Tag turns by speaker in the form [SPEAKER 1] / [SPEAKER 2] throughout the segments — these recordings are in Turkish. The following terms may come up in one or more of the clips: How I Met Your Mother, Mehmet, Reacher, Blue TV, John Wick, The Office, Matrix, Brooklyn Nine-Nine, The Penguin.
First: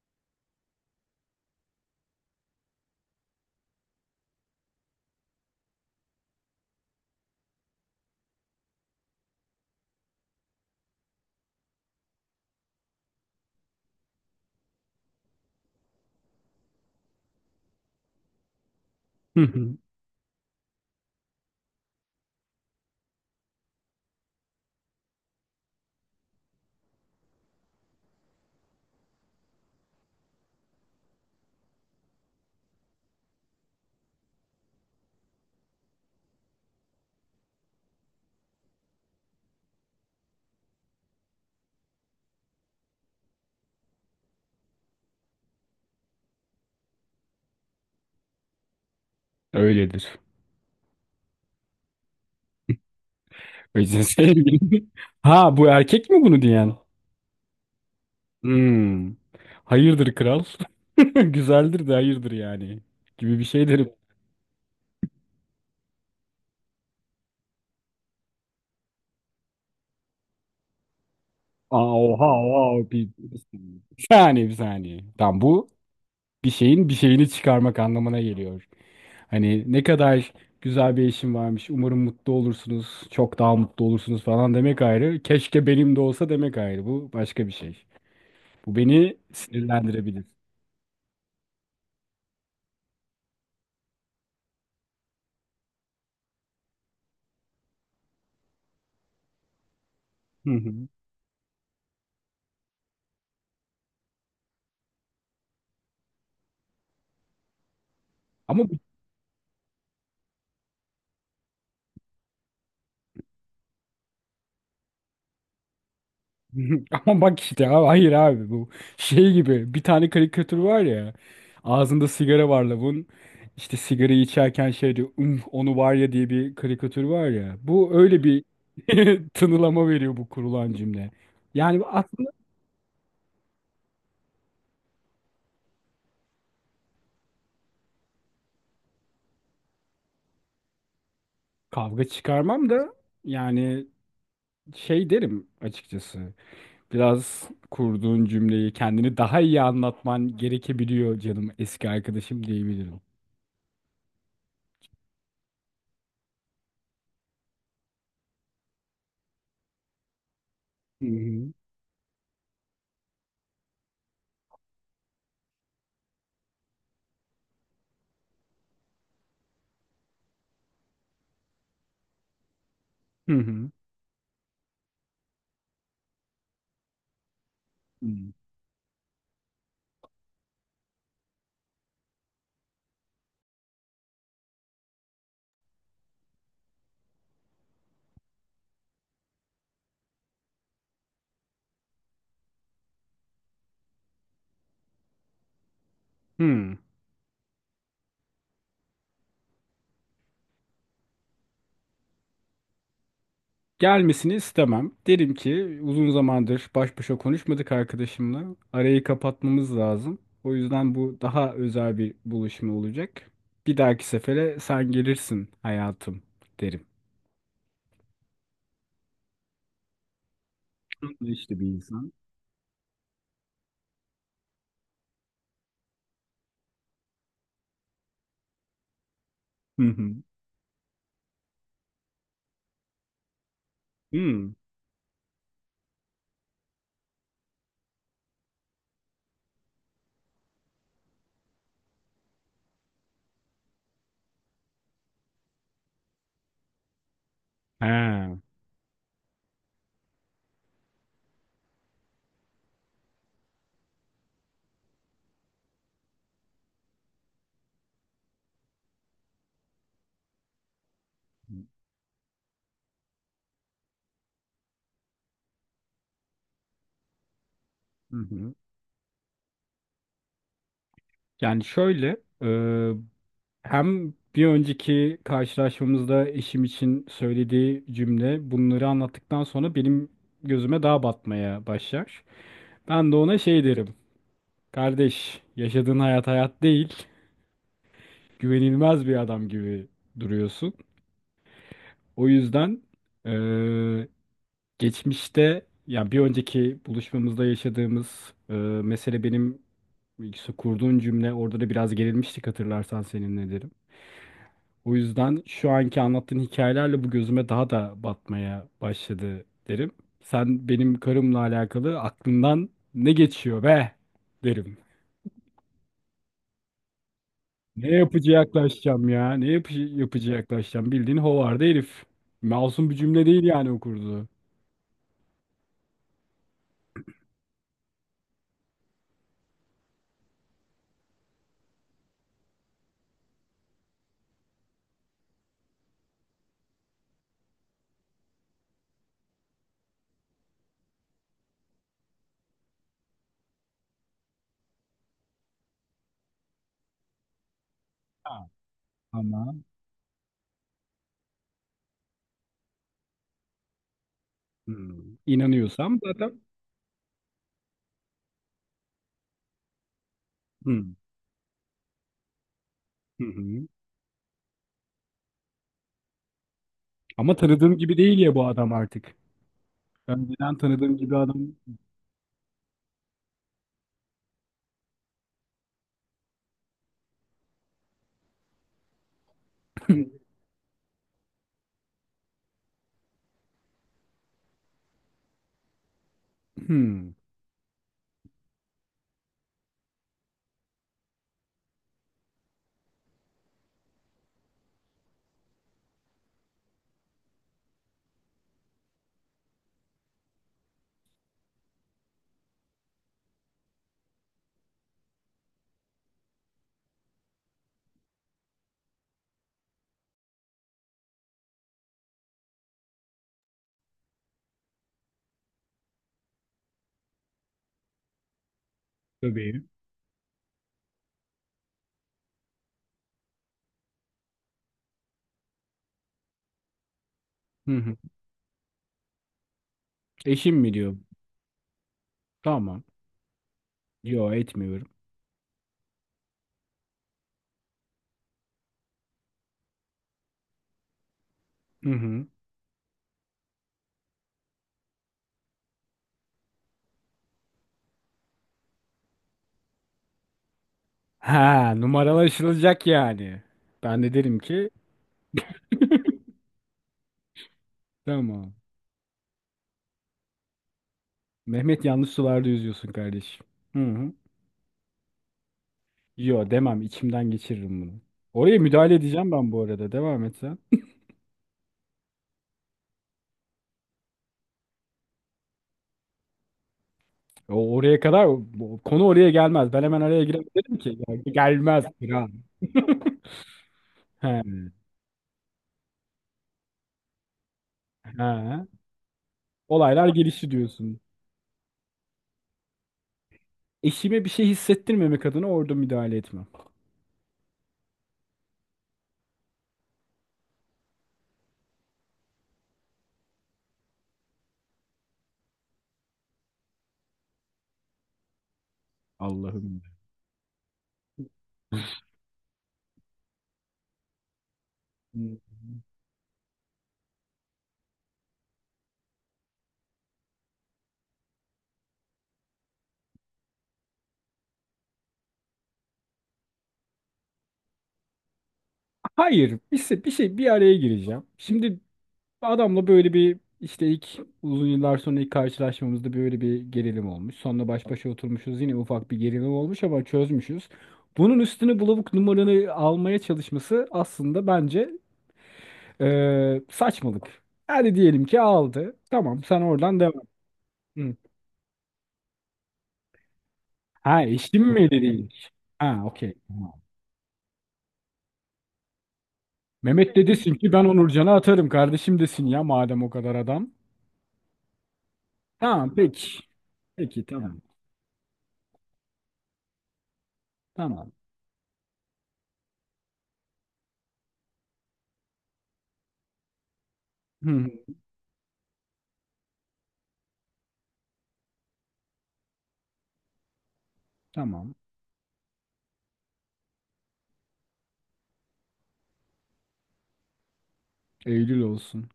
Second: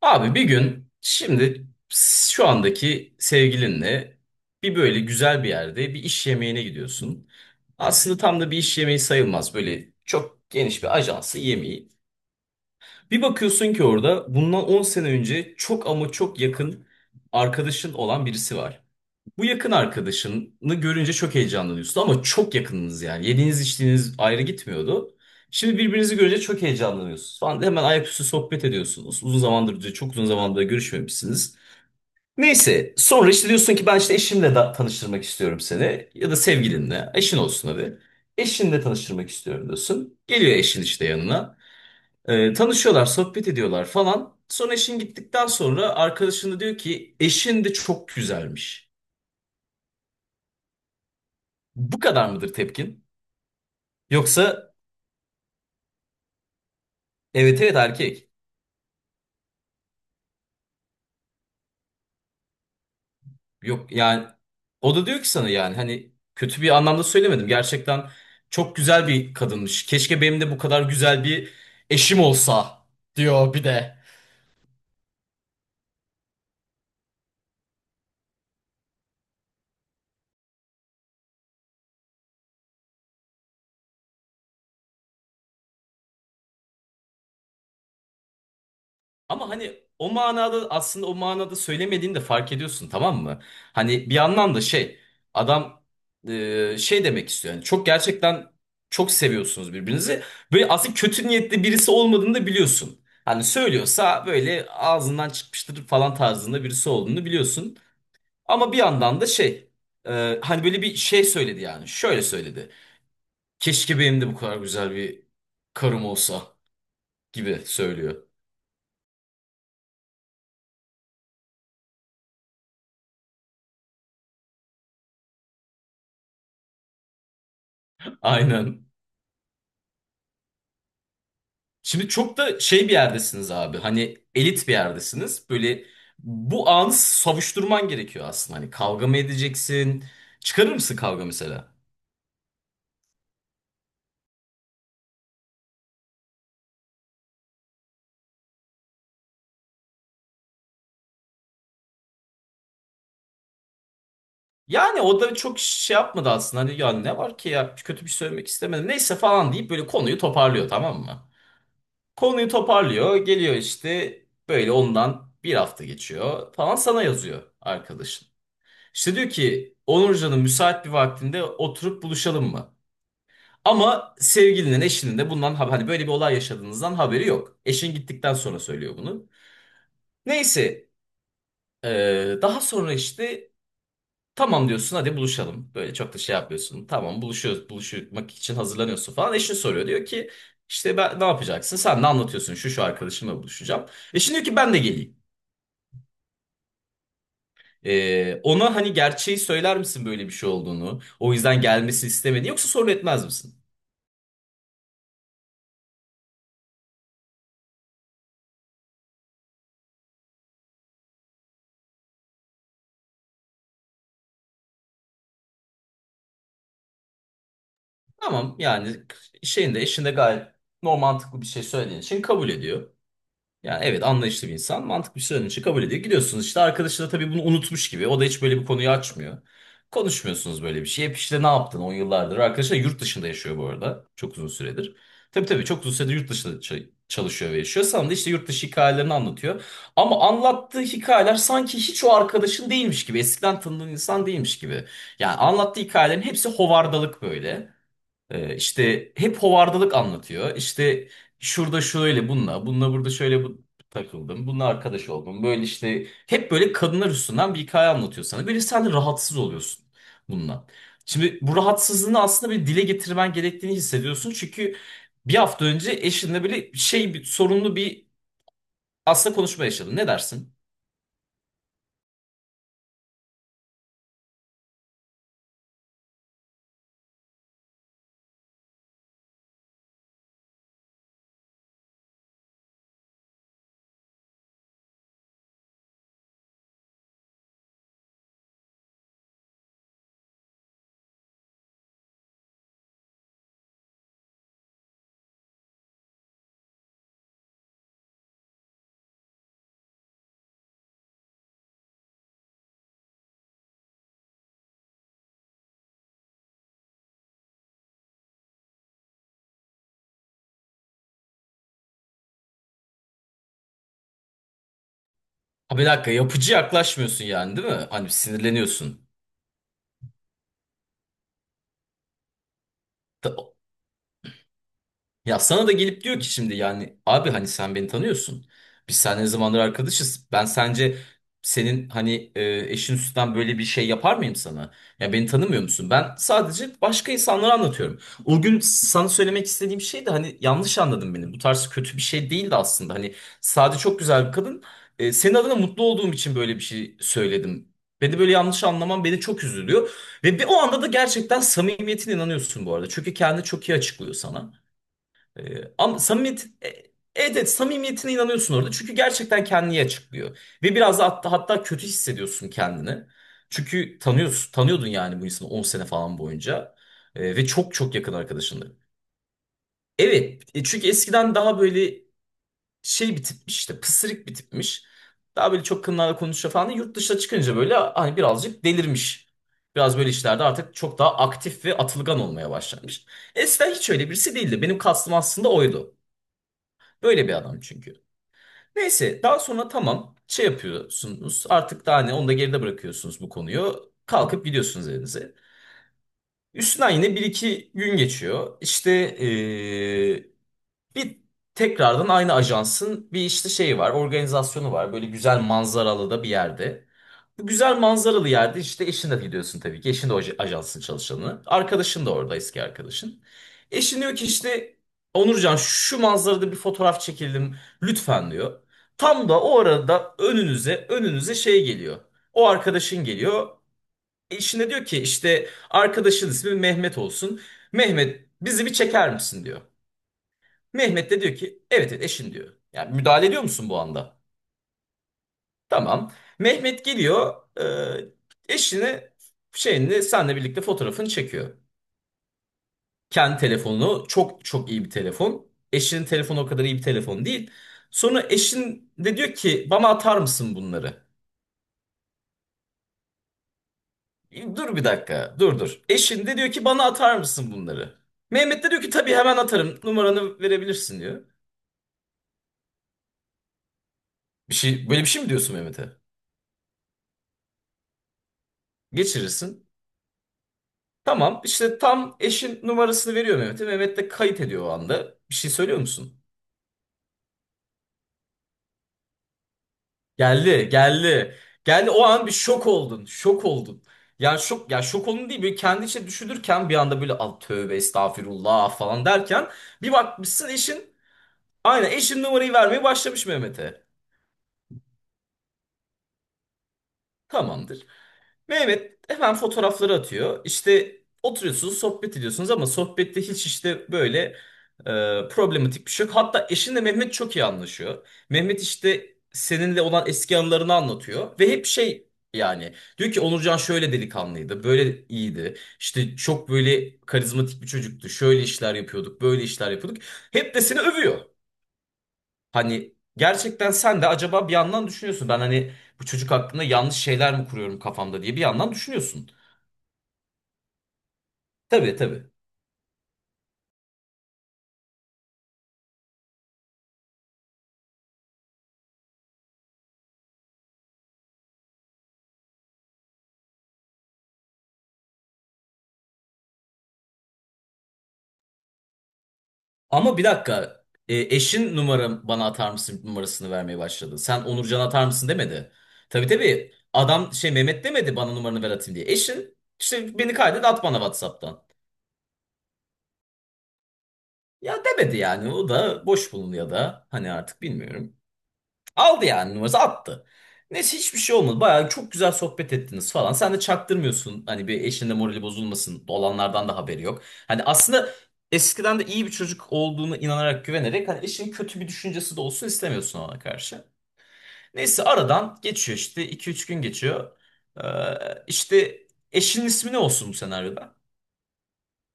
[SPEAKER 1] Abi bir gün şimdi şu andaki sevgilinle bir böyle güzel bir yerde bir iş yemeğine gidiyorsun. Aslında tam da bir iş yemeği sayılmaz. Böyle çok geniş bir ajansı yemeği. Bir bakıyorsun ki orada bundan 10 sene önce çok ama çok yakın arkadaşın olan birisi var.
[SPEAKER 2] Hı
[SPEAKER 1] Bu yakın
[SPEAKER 2] hı.
[SPEAKER 1] arkadaşını görünce çok heyecanlanıyorsun ama çok yakınınız yani. Yediğiniz içtiğiniz ayrı gitmiyordu. Şimdi birbirinizi görünce çok heyecanlanıyorsunuz falan. Hemen ayaküstü sohbet ediyorsunuz. Uzun zamandır, çok uzun zamandır görüşmemişsiniz. Neyse sonra işte diyorsun ki ben işte eşimle da tanıştırmak istiyorum seni. Ya da sevgilinle. Eşin olsun hadi. Eşinle tanıştırmak istiyorum diyorsun. Geliyor eşin işte yanına. Tanışıyorlar, sohbet ediyorlar falan. Sonra eşin gittikten sonra arkadaşını diyor ki eşin de çok güzelmiş.
[SPEAKER 2] Öyledir.
[SPEAKER 1] Bu kadar mıdır tepkin?
[SPEAKER 2] O yüzden
[SPEAKER 1] Yoksa
[SPEAKER 2] sevgilim. Ha, bu erkek mi bunu diyen?
[SPEAKER 1] evet evet erkek.
[SPEAKER 2] Hmm. Hayırdır kral. Güzeldir de hayırdır yani. Gibi bir şey derim.
[SPEAKER 1] Yok yani o da diyor ki sana yani hani kötü bir anlamda söylemedim. Gerçekten çok güzel bir kadınmış. Keşke benim de bu kadar güzel bir
[SPEAKER 2] Aa,
[SPEAKER 1] eşim
[SPEAKER 2] oha
[SPEAKER 1] olsa
[SPEAKER 2] oha. Bir
[SPEAKER 1] diyor bir
[SPEAKER 2] saniye,
[SPEAKER 1] de.
[SPEAKER 2] bir saniye. Tamam, bu bir şeyin bir şeyini çıkarmak anlamına geliyor. Hani ne kadar güzel bir eşim varmış. Umarım mutlu olursunuz. Çok daha mutlu olursunuz falan demek ayrı. Keşke benim de olsa demek ayrı. Bu başka bir şey. Bu beni
[SPEAKER 1] Ama hani o
[SPEAKER 2] sinirlendirebilir.
[SPEAKER 1] manada aslında o manada söylemediğini de fark ediyorsun, tamam mı? Hani bir yandan da şey adam, şey demek istiyor. Yani çok gerçekten çok seviyorsunuz birbirinizi.
[SPEAKER 2] Hı
[SPEAKER 1] Böyle
[SPEAKER 2] hı.
[SPEAKER 1] aslında kötü niyetli birisi olmadığını da biliyorsun. Hani söylüyorsa böyle ağzından çıkmıştır falan tarzında birisi olduğunu biliyorsun.
[SPEAKER 2] Ama
[SPEAKER 1] Ama bir yandan da şey, hani böyle bir şey söyledi yani. Şöyle söyledi. Keşke benim de bu kadar güzel bir karım olsa
[SPEAKER 2] Ama bak
[SPEAKER 1] gibi
[SPEAKER 2] işte abi, hayır
[SPEAKER 1] söylüyor.
[SPEAKER 2] abi, bu şey gibi, bir tane karikatür var ya, ağzında sigara var lavun, işte sigarayı içerken şey diyor, onu var ya," diye bir karikatür var ya, bu öyle bir
[SPEAKER 1] Aynen.
[SPEAKER 2] tınılama veriyor bu kurulan cümle. Yani
[SPEAKER 1] Şimdi
[SPEAKER 2] aslında
[SPEAKER 1] çok da şey bir yerdesiniz abi. Hani elit bir yerdesiniz. Böyle bu anı savuşturman gerekiyor aslında. Hani kavga mı edeceksin? Çıkarır mısın kavga mesela?
[SPEAKER 2] kavga çıkarmam da, yani şey derim açıkçası, biraz kurduğun cümleyi, kendini daha iyi anlatman gerekebiliyor canım eski arkadaşım diyebilirim.
[SPEAKER 1] Yani o da çok şey yapmadı aslında. Hani ya ne var ki ya kötü bir şey söylemek istemedim. Neyse falan deyip böyle konuyu toparlıyor, tamam
[SPEAKER 2] Hı
[SPEAKER 1] mı?
[SPEAKER 2] hı.
[SPEAKER 1] Konuyu toparlıyor. Geliyor işte böyle ondan bir hafta geçiyor falan, sana yazıyor arkadaşın. İşte diyor ki Onurcanın müsait bir vaktinde oturup buluşalım mı?
[SPEAKER 2] Hı hı.
[SPEAKER 1] Ama sevgilinin, eşinin de bundan hani böyle bir olay yaşadığınızdan haberi yok. Eşin
[SPEAKER 2] Hı.
[SPEAKER 1] gittikten sonra söylüyor bunu. Neyse, daha sonra işte tamam diyorsun, hadi buluşalım. Böyle çok da şey yapmıyorsun. Tamam buluşuyoruz, buluşmak için hazırlanıyorsun falan. Eşin soruyor, diyor ki işte ben ne yapacaksın? Sen ne anlatıyorsun? Şu şu arkadaşımla buluşacağım. Eşin diyor ki ben de geleyim.
[SPEAKER 2] Hı.
[SPEAKER 1] Ona hani gerçeği söyler misin böyle bir şey olduğunu? O yüzden gelmesini istemediğini, yoksa sorun etmez misin?
[SPEAKER 2] Gelmesini istemem. Derim ki uzun zamandır baş başa konuşmadık arkadaşımla. Arayı kapatmamız lazım. O yüzden bu daha özel bir buluşma olacak. Bir dahaki sefere sen gelirsin hayatım derim.
[SPEAKER 1] Tamam yani şeyin de eşin de gayet normal mantıklı bir
[SPEAKER 2] İşte
[SPEAKER 1] şey
[SPEAKER 2] bir
[SPEAKER 1] söylediğin
[SPEAKER 2] insan.
[SPEAKER 1] için kabul ediyor. Yani evet, anlayışlı bir insan, mantıklı bir şey söylediğin için kabul ediyor. Gidiyorsunuz işte, arkadaşı da tabii bunu unutmuş gibi. O da hiç böyle bir konuyu açmıyor.
[SPEAKER 2] Hı hı.
[SPEAKER 1] Konuşmuyorsunuz böyle bir şey. Hep işte ne yaptın on yıllardır. Arkadaşı da yurt dışında yaşıyor bu arada. Çok uzun
[SPEAKER 2] Hmm.
[SPEAKER 1] süredir. Tabii tabii, çok uzun süredir yurt dışında çalışıyor ve yaşıyor. Sana da işte yurt dışı hikayelerini anlatıyor. Ama anlattığı hikayeler sanki hiç o arkadaşın değilmiş gibi. Eskiden tanıdığın insan değilmiş gibi. Yani anlattığı hikayelerin hepsi hovardalık böyle.
[SPEAKER 2] He.
[SPEAKER 1] İşte hep hovardalık anlatıyor. İşte şurada şöyle bununla, bununla burada şöyle bu takıldım. Bununla arkadaş oldum. Böyle işte hep böyle kadınlar üstünden bir hikaye anlatıyor sana. Böyle sen de rahatsız oluyorsun bununla. Şimdi bu rahatsızlığını aslında bir dile getirmen gerektiğini hissediyorsun. Çünkü bir hafta önce eşinle böyle şey bir sorunlu bir
[SPEAKER 2] Hı hı.
[SPEAKER 1] aslında konuşma yaşadın. Ne dersin?
[SPEAKER 2] Yani şöyle, e, hem bir önceki karşılaşmamızda eşim için söylediği cümle, bunları anlattıktan sonra benim gözüme daha batmaya başlar. Ben de ona şey derim. Kardeş, yaşadığın hayat hayat değil. Güvenilmez bir adam gibi duruyorsun. O yüzden eee, geçmişte, yani bir önceki buluşmamızda yaşadığımız mesele, benim işte kurduğun cümle, orada da biraz gerilmiştik hatırlarsan seninle derim. O yüzden şu anki anlattığın hikayelerle bu gözüme daha da batmaya başladı derim. Sen benim karımla alakalı aklından ne geçiyor be derim.
[SPEAKER 1] Ha bir dakika, yapıcı yaklaşmıyorsun yani değil mi?
[SPEAKER 2] Ne
[SPEAKER 1] Hani
[SPEAKER 2] yapıcı
[SPEAKER 1] sinirleniyorsun.
[SPEAKER 2] yaklaşacağım ya? Ne yapıcı yaklaşacağım? Bildiğin hovarda herif. Masum bir cümle değil yani o kurduğu.
[SPEAKER 1] Ya sana da gelip diyor ki şimdi yani abi hani sen beni tanıyorsun. Biz seninle ne zamandır arkadaşız. Ben sence senin hani, eşin üstünden böyle bir şey yapar mıyım sana? Ya beni tanımıyor musun? Ben sadece başka insanlara anlatıyorum. O gün sana söylemek istediğim şey de hani, yanlış anladın beni. Bu tarz kötü bir şey değildi aslında. Hani sade çok güzel bir kadın. Senin adına mutlu olduğum için böyle bir şey söyledim. Beni böyle
[SPEAKER 2] Ha,
[SPEAKER 1] yanlış anlaman beni çok
[SPEAKER 2] tamam.
[SPEAKER 1] üzülüyor. Ve bir o anda da gerçekten samimiyetine inanıyorsun bu arada. Çünkü kendini çok iyi açıklıyor sana.
[SPEAKER 2] Hmm.
[SPEAKER 1] Ee, ama
[SPEAKER 2] İnanıyorsam zaten.
[SPEAKER 1] samimiyet, evet evet, samimiyetine inanıyorsun orada. Çünkü gerçekten kendini açıklıyor. Ve
[SPEAKER 2] Hmm.
[SPEAKER 1] biraz da hatta kötü hissediyorsun kendini.
[SPEAKER 2] Hı hı.
[SPEAKER 1] Çünkü tanıyorsun, tanıyordun yani bu insanı 10 sene falan boyunca.
[SPEAKER 2] Ama
[SPEAKER 1] Ve çok
[SPEAKER 2] tanıdığım
[SPEAKER 1] çok
[SPEAKER 2] gibi
[SPEAKER 1] yakın
[SPEAKER 2] değil ya bu adam
[SPEAKER 1] arkadaşındı.
[SPEAKER 2] artık.
[SPEAKER 1] Evet,
[SPEAKER 2] Önceden
[SPEAKER 1] çünkü
[SPEAKER 2] tanıdığım gibi
[SPEAKER 1] eskiden
[SPEAKER 2] adam.
[SPEAKER 1] daha böyle şey bir tipmiş, işte pısırık bir tipmiş. Daha böyle çok kınlarla konuşuyor falan. Yurt dışına çıkınca böyle hani birazcık delirmiş. Biraz böyle işlerde artık çok daha aktif ve atılgan olmaya başlamış. Eskiden hiç öyle birisi değildi. Benim kastım aslında oydu.
[SPEAKER 2] Hmm.
[SPEAKER 1] Böyle bir adam çünkü. Neyse daha sonra tamam şey yapıyorsunuz, artık daha ne onu da geride bırakıyorsunuz bu konuyu. Kalkıp gidiyorsunuz evinize. Üstünden yine bir iki gün geçiyor. İşte bir tekrardan aynı ajansın bir işte şeyi var, organizasyonu var. Böyle güzel manzaralı da bir yerde. Bu güzel manzaralı yerde işte eşinle gidiyorsun tabii ki. Eşin de o ajansın çalışanı. Arkadaşın da orada, eski arkadaşın. Eşin diyor ki işte Onurcan şu manzarada bir fotoğraf çekelim lütfen diyor. Tam da o
[SPEAKER 2] Tabii.
[SPEAKER 1] arada önünüze şey geliyor. O arkadaşın geliyor. Eşine diyor ki işte arkadaşın ismi Mehmet olsun.
[SPEAKER 2] Hı hı.
[SPEAKER 1] Mehmet bizi bir çeker misin diyor.
[SPEAKER 2] Eşim mi diyor?
[SPEAKER 1] Mehmet de diyor ki evet evet eşin diyor.
[SPEAKER 2] Tamam.
[SPEAKER 1] Yani müdahale ediyor musun bu anda?
[SPEAKER 2] Yo, etmiyorum.
[SPEAKER 1] Tamam. Mehmet geliyor, eşini şeyini senle birlikte fotoğrafını çekiyor.
[SPEAKER 2] Hı hı.
[SPEAKER 1] Kendi telefonu çok çok iyi bir telefon. Eşinin telefonu o kadar iyi bir telefon değil. Sonra eşin de diyor ki bana atar mısın bunları?
[SPEAKER 2] Ha, numaralaşılacak yani. Ben de derim ki
[SPEAKER 1] Dur bir dakika, dur dur. Eşin de diyor ki bana atar mısın bunları?
[SPEAKER 2] tamam.
[SPEAKER 1] Mehmet de diyor ki tabii hemen atarım, numaranı verebilirsin diyor.
[SPEAKER 2] Mehmet, yanlış sularda yüzüyorsun kardeşim. Hı hı.
[SPEAKER 1] Bir şey, böyle bir şey mi diyorsun Mehmet'e?
[SPEAKER 2] Yo, demem, içimden geçiririm bunu. Oraya müdahale edeceğim ben, bu
[SPEAKER 1] Geçirirsin.
[SPEAKER 2] arada devam et sen.
[SPEAKER 1] Tamam işte tam eşin numarasını veriyor Mehmet'e. Mehmet de kayıt ediyor o anda. Bir şey söylüyor musun?
[SPEAKER 2] O oraya kadar konu oraya gelmez. Ben hemen araya
[SPEAKER 1] Geldi,
[SPEAKER 2] giremedim ki. Ya,
[SPEAKER 1] geldi.
[SPEAKER 2] gelmez
[SPEAKER 1] Geldi o an
[SPEAKER 2] kral.
[SPEAKER 1] bir şok oldun. Şok oldun. Yani
[SPEAKER 2] He,
[SPEAKER 1] şok, ya şok olun değil, böyle kendi içine düşünürken bir anda böyle al tövbe
[SPEAKER 2] he.
[SPEAKER 1] estağfirullah falan derken bir
[SPEAKER 2] Olaylar
[SPEAKER 1] bakmışsın
[SPEAKER 2] gelişti
[SPEAKER 1] eşin,
[SPEAKER 2] diyorsun.
[SPEAKER 1] aynen eşin numarayı vermeye başlamış Mehmet'e.
[SPEAKER 2] Eşime bir şey hissettirmemek adına orada müdahale etmem.
[SPEAKER 1] Tamamdır. Mehmet hemen fotoğrafları atıyor. İşte oturuyorsunuz, sohbet ediyorsunuz ama sohbette hiç işte böyle, problematik bir şey yok. Hatta eşinle Mehmet çok iyi anlaşıyor. Mehmet işte seninle
[SPEAKER 2] Allah'ım.
[SPEAKER 1] olan eski anılarını anlatıyor ve hep şey, yani diyor ki Onurcan şöyle delikanlıydı, böyle iyiydi. İşte çok böyle karizmatik bir çocuktu. Şöyle işler yapıyorduk, böyle işler yapıyorduk. Hep de seni övüyor. Hani gerçekten sen de acaba bir yandan düşünüyorsun. Ben hani bu çocuk hakkında yanlış şeyler mi kuruyorum kafamda diye bir yandan düşünüyorsun.
[SPEAKER 2] Hayır, bir şey, bir araya gireceğim. Şimdi
[SPEAKER 1] Tabii tabii.
[SPEAKER 2] adamla böyle bir işte ilk, uzun yıllar sonra ilk karşılaşmamızda böyle bir gerilim olmuş. Sonra baş başa oturmuşuz yine ufak bir gerilim olmuş ama çözmüşüz. Bunun üstüne bulavuk numaranı almaya çalışması aslında bence saçmalık. Hadi diyelim ki aldı. Tamam, sen oradan
[SPEAKER 1] Ama
[SPEAKER 2] devam.
[SPEAKER 1] bir dakika.
[SPEAKER 2] Hı.
[SPEAKER 1] E, eşin numaram bana atar mısın numarasını vermeye başladı.
[SPEAKER 2] Ha,
[SPEAKER 1] Sen
[SPEAKER 2] eşim
[SPEAKER 1] Onurcan
[SPEAKER 2] mi
[SPEAKER 1] atar mısın
[SPEAKER 2] dediymiş.
[SPEAKER 1] demedi.
[SPEAKER 2] Ha,
[SPEAKER 1] Tabii
[SPEAKER 2] okey.
[SPEAKER 1] tabii.
[SPEAKER 2] Tamam.
[SPEAKER 1] Adam şey Mehmet demedi bana numaranı ver atayım diye. Eşin
[SPEAKER 2] Mehmet
[SPEAKER 1] işte
[SPEAKER 2] de
[SPEAKER 1] beni
[SPEAKER 2] desin
[SPEAKER 1] kaydet
[SPEAKER 2] ki
[SPEAKER 1] at
[SPEAKER 2] ben
[SPEAKER 1] bana
[SPEAKER 2] Onurcan'a
[SPEAKER 1] WhatsApp'tan.
[SPEAKER 2] atarım kardeşim desin ya, madem o kadar adam.
[SPEAKER 1] Ya demedi yani. O
[SPEAKER 2] Tamam
[SPEAKER 1] da boş
[SPEAKER 2] peki.
[SPEAKER 1] bulunuyor da.
[SPEAKER 2] Peki
[SPEAKER 1] Hani
[SPEAKER 2] tamam.
[SPEAKER 1] artık bilmiyorum. Aldı yani, numarası attı. Neyse
[SPEAKER 2] Tamam.
[SPEAKER 1] hiçbir şey olmadı. Bayağı çok güzel sohbet ettiniz falan. Sen de çaktırmıyorsun. Hani bir eşinin de morali bozulmasın. Olanlardan da haberi yok.
[SPEAKER 2] Hı,
[SPEAKER 1] Hani
[SPEAKER 2] hı,
[SPEAKER 1] aslında eskiden de iyi bir çocuk olduğunu inanarak, güvenerek hani eşinin kötü bir düşüncesi de olsun istemiyorsun ona karşı.
[SPEAKER 2] tamam.
[SPEAKER 1] Neyse aradan geçiyor işte, iki üç gün geçiyor. İşte eşinin ismi ne olsun bu senaryoda?
[SPEAKER 2] Eylül olsun.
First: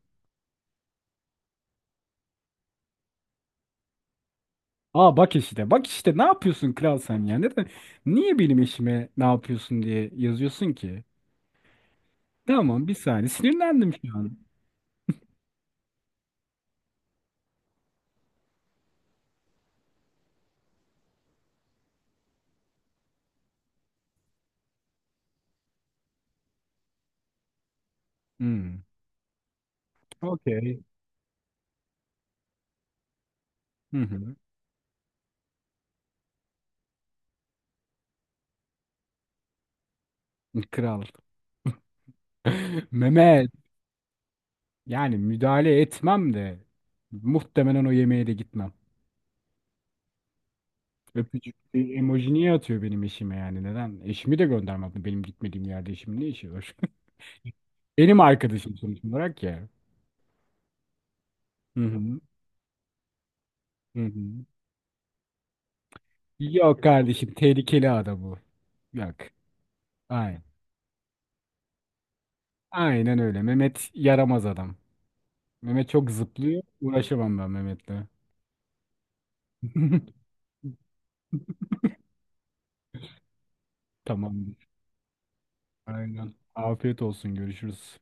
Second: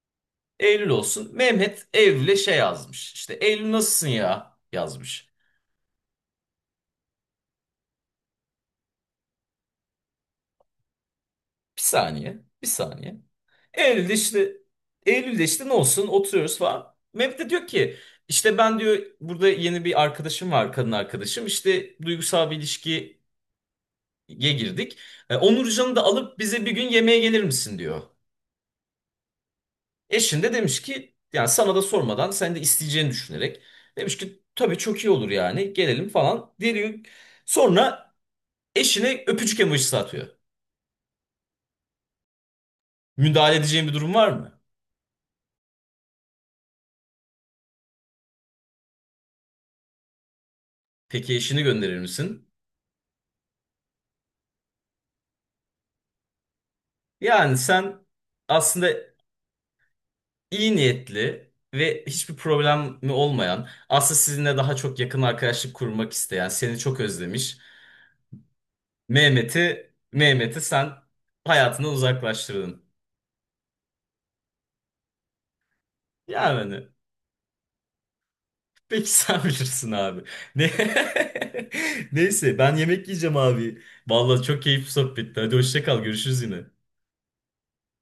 [SPEAKER 1] Eylül olsun. Mehmet Eylül'e şey yazmış. İşte Eylül nasılsın ya
[SPEAKER 2] Aa,
[SPEAKER 1] yazmış.
[SPEAKER 2] bak işte, bak işte ne yapıyorsun kral sen ya? Neden, niye benim eşime ne yapıyorsun diye yazıyorsun ki?
[SPEAKER 1] Bir saniye, bir
[SPEAKER 2] Tamam, bir
[SPEAKER 1] saniye.
[SPEAKER 2] saniye, sinirlendim
[SPEAKER 1] Eylül'de
[SPEAKER 2] şu an.
[SPEAKER 1] işte Eylül'de işte ne olsun oturuyoruz falan. Mehmet de diyor ki işte ben diyor burada yeni bir arkadaşım var, kadın arkadaşım, işte duygusal bir ilişkiye girdik. Onurcan'ı da alıp bize bir gün yemeğe gelir misin diyor.
[SPEAKER 2] Hmm.
[SPEAKER 1] Eşin de
[SPEAKER 2] Okey.
[SPEAKER 1] demiş ki yani sana da sormadan, sen de isteyeceğini düşünerek
[SPEAKER 2] Hı
[SPEAKER 1] demiş
[SPEAKER 2] hı.
[SPEAKER 1] ki tabii çok iyi olur yani, gelelim falan diyor. Sonra eşine öpücük emojisi atıyor.
[SPEAKER 2] Kral. Mehmet,
[SPEAKER 1] Müdahale edeceğin bir durum var mı?
[SPEAKER 2] yani müdahale etmem de muhtemelen o yemeğe de gitmem.
[SPEAKER 1] Peki
[SPEAKER 2] Öpücük
[SPEAKER 1] eşini gönderir
[SPEAKER 2] emoji
[SPEAKER 1] misin?
[SPEAKER 2] niye atıyor benim eşime, yani neden? Eşimi de göndermedi, benim gitmediğim yerde eşimin ne işi var?
[SPEAKER 1] Yani sen
[SPEAKER 2] Benim arkadaşım
[SPEAKER 1] aslında
[SPEAKER 2] sonuç olarak ya.
[SPEAKER 1] iyi niyetli
[SPEAKER 2] Hı
[SPEAKER 1] ve
[SPEAKER 2] hı.
[SPEAKER 1] hiçbir problemi olmayan,
[SPEAKER 2] Hı
[SPEAKER 1] aslında
[SPEAKER 2] hı.
[SPEAKER 1] sizinle daha çok yakın arkadaşlık kurmak isteyen, seni
[SPEAKER 2] Yok
[SPEAKER 1] çok
[SPEAKER 2] kardeşim,
[SPEAKER 1] özlemiş.
[SPEAKER 2] tehlikeli ada bu. Yok.
[SPEAKER 1] Mehmet'i,
[SPEAKER 2] Aynen.
[SPEAKER 1] Mehmet'i sen hayatından uzaklaştırdın.
[SPEAKER 2] Aynen öyle. Mehmet yaramaz adam. Mehmet çok zıplıyor.
[SPEAKER 1] Yani
[SPEAKER 2] Uğraşamam ben Mehmet'le.
[SPEAKER 1] peki sen bilirsin abi. Ne? Neyse ben yemek yiyeceğim abi. Vallahi çok
[SPEAKER 2] Tamamdır.
[SPEAKER 1] keyifli sohbetti. Hadi hoşça kal,
[SPEAKER 2] Aynen.
[SPEAKER 1] görüşürüz yine.
[SPEAKER 2] Afiyet olsun. Görüşürüz.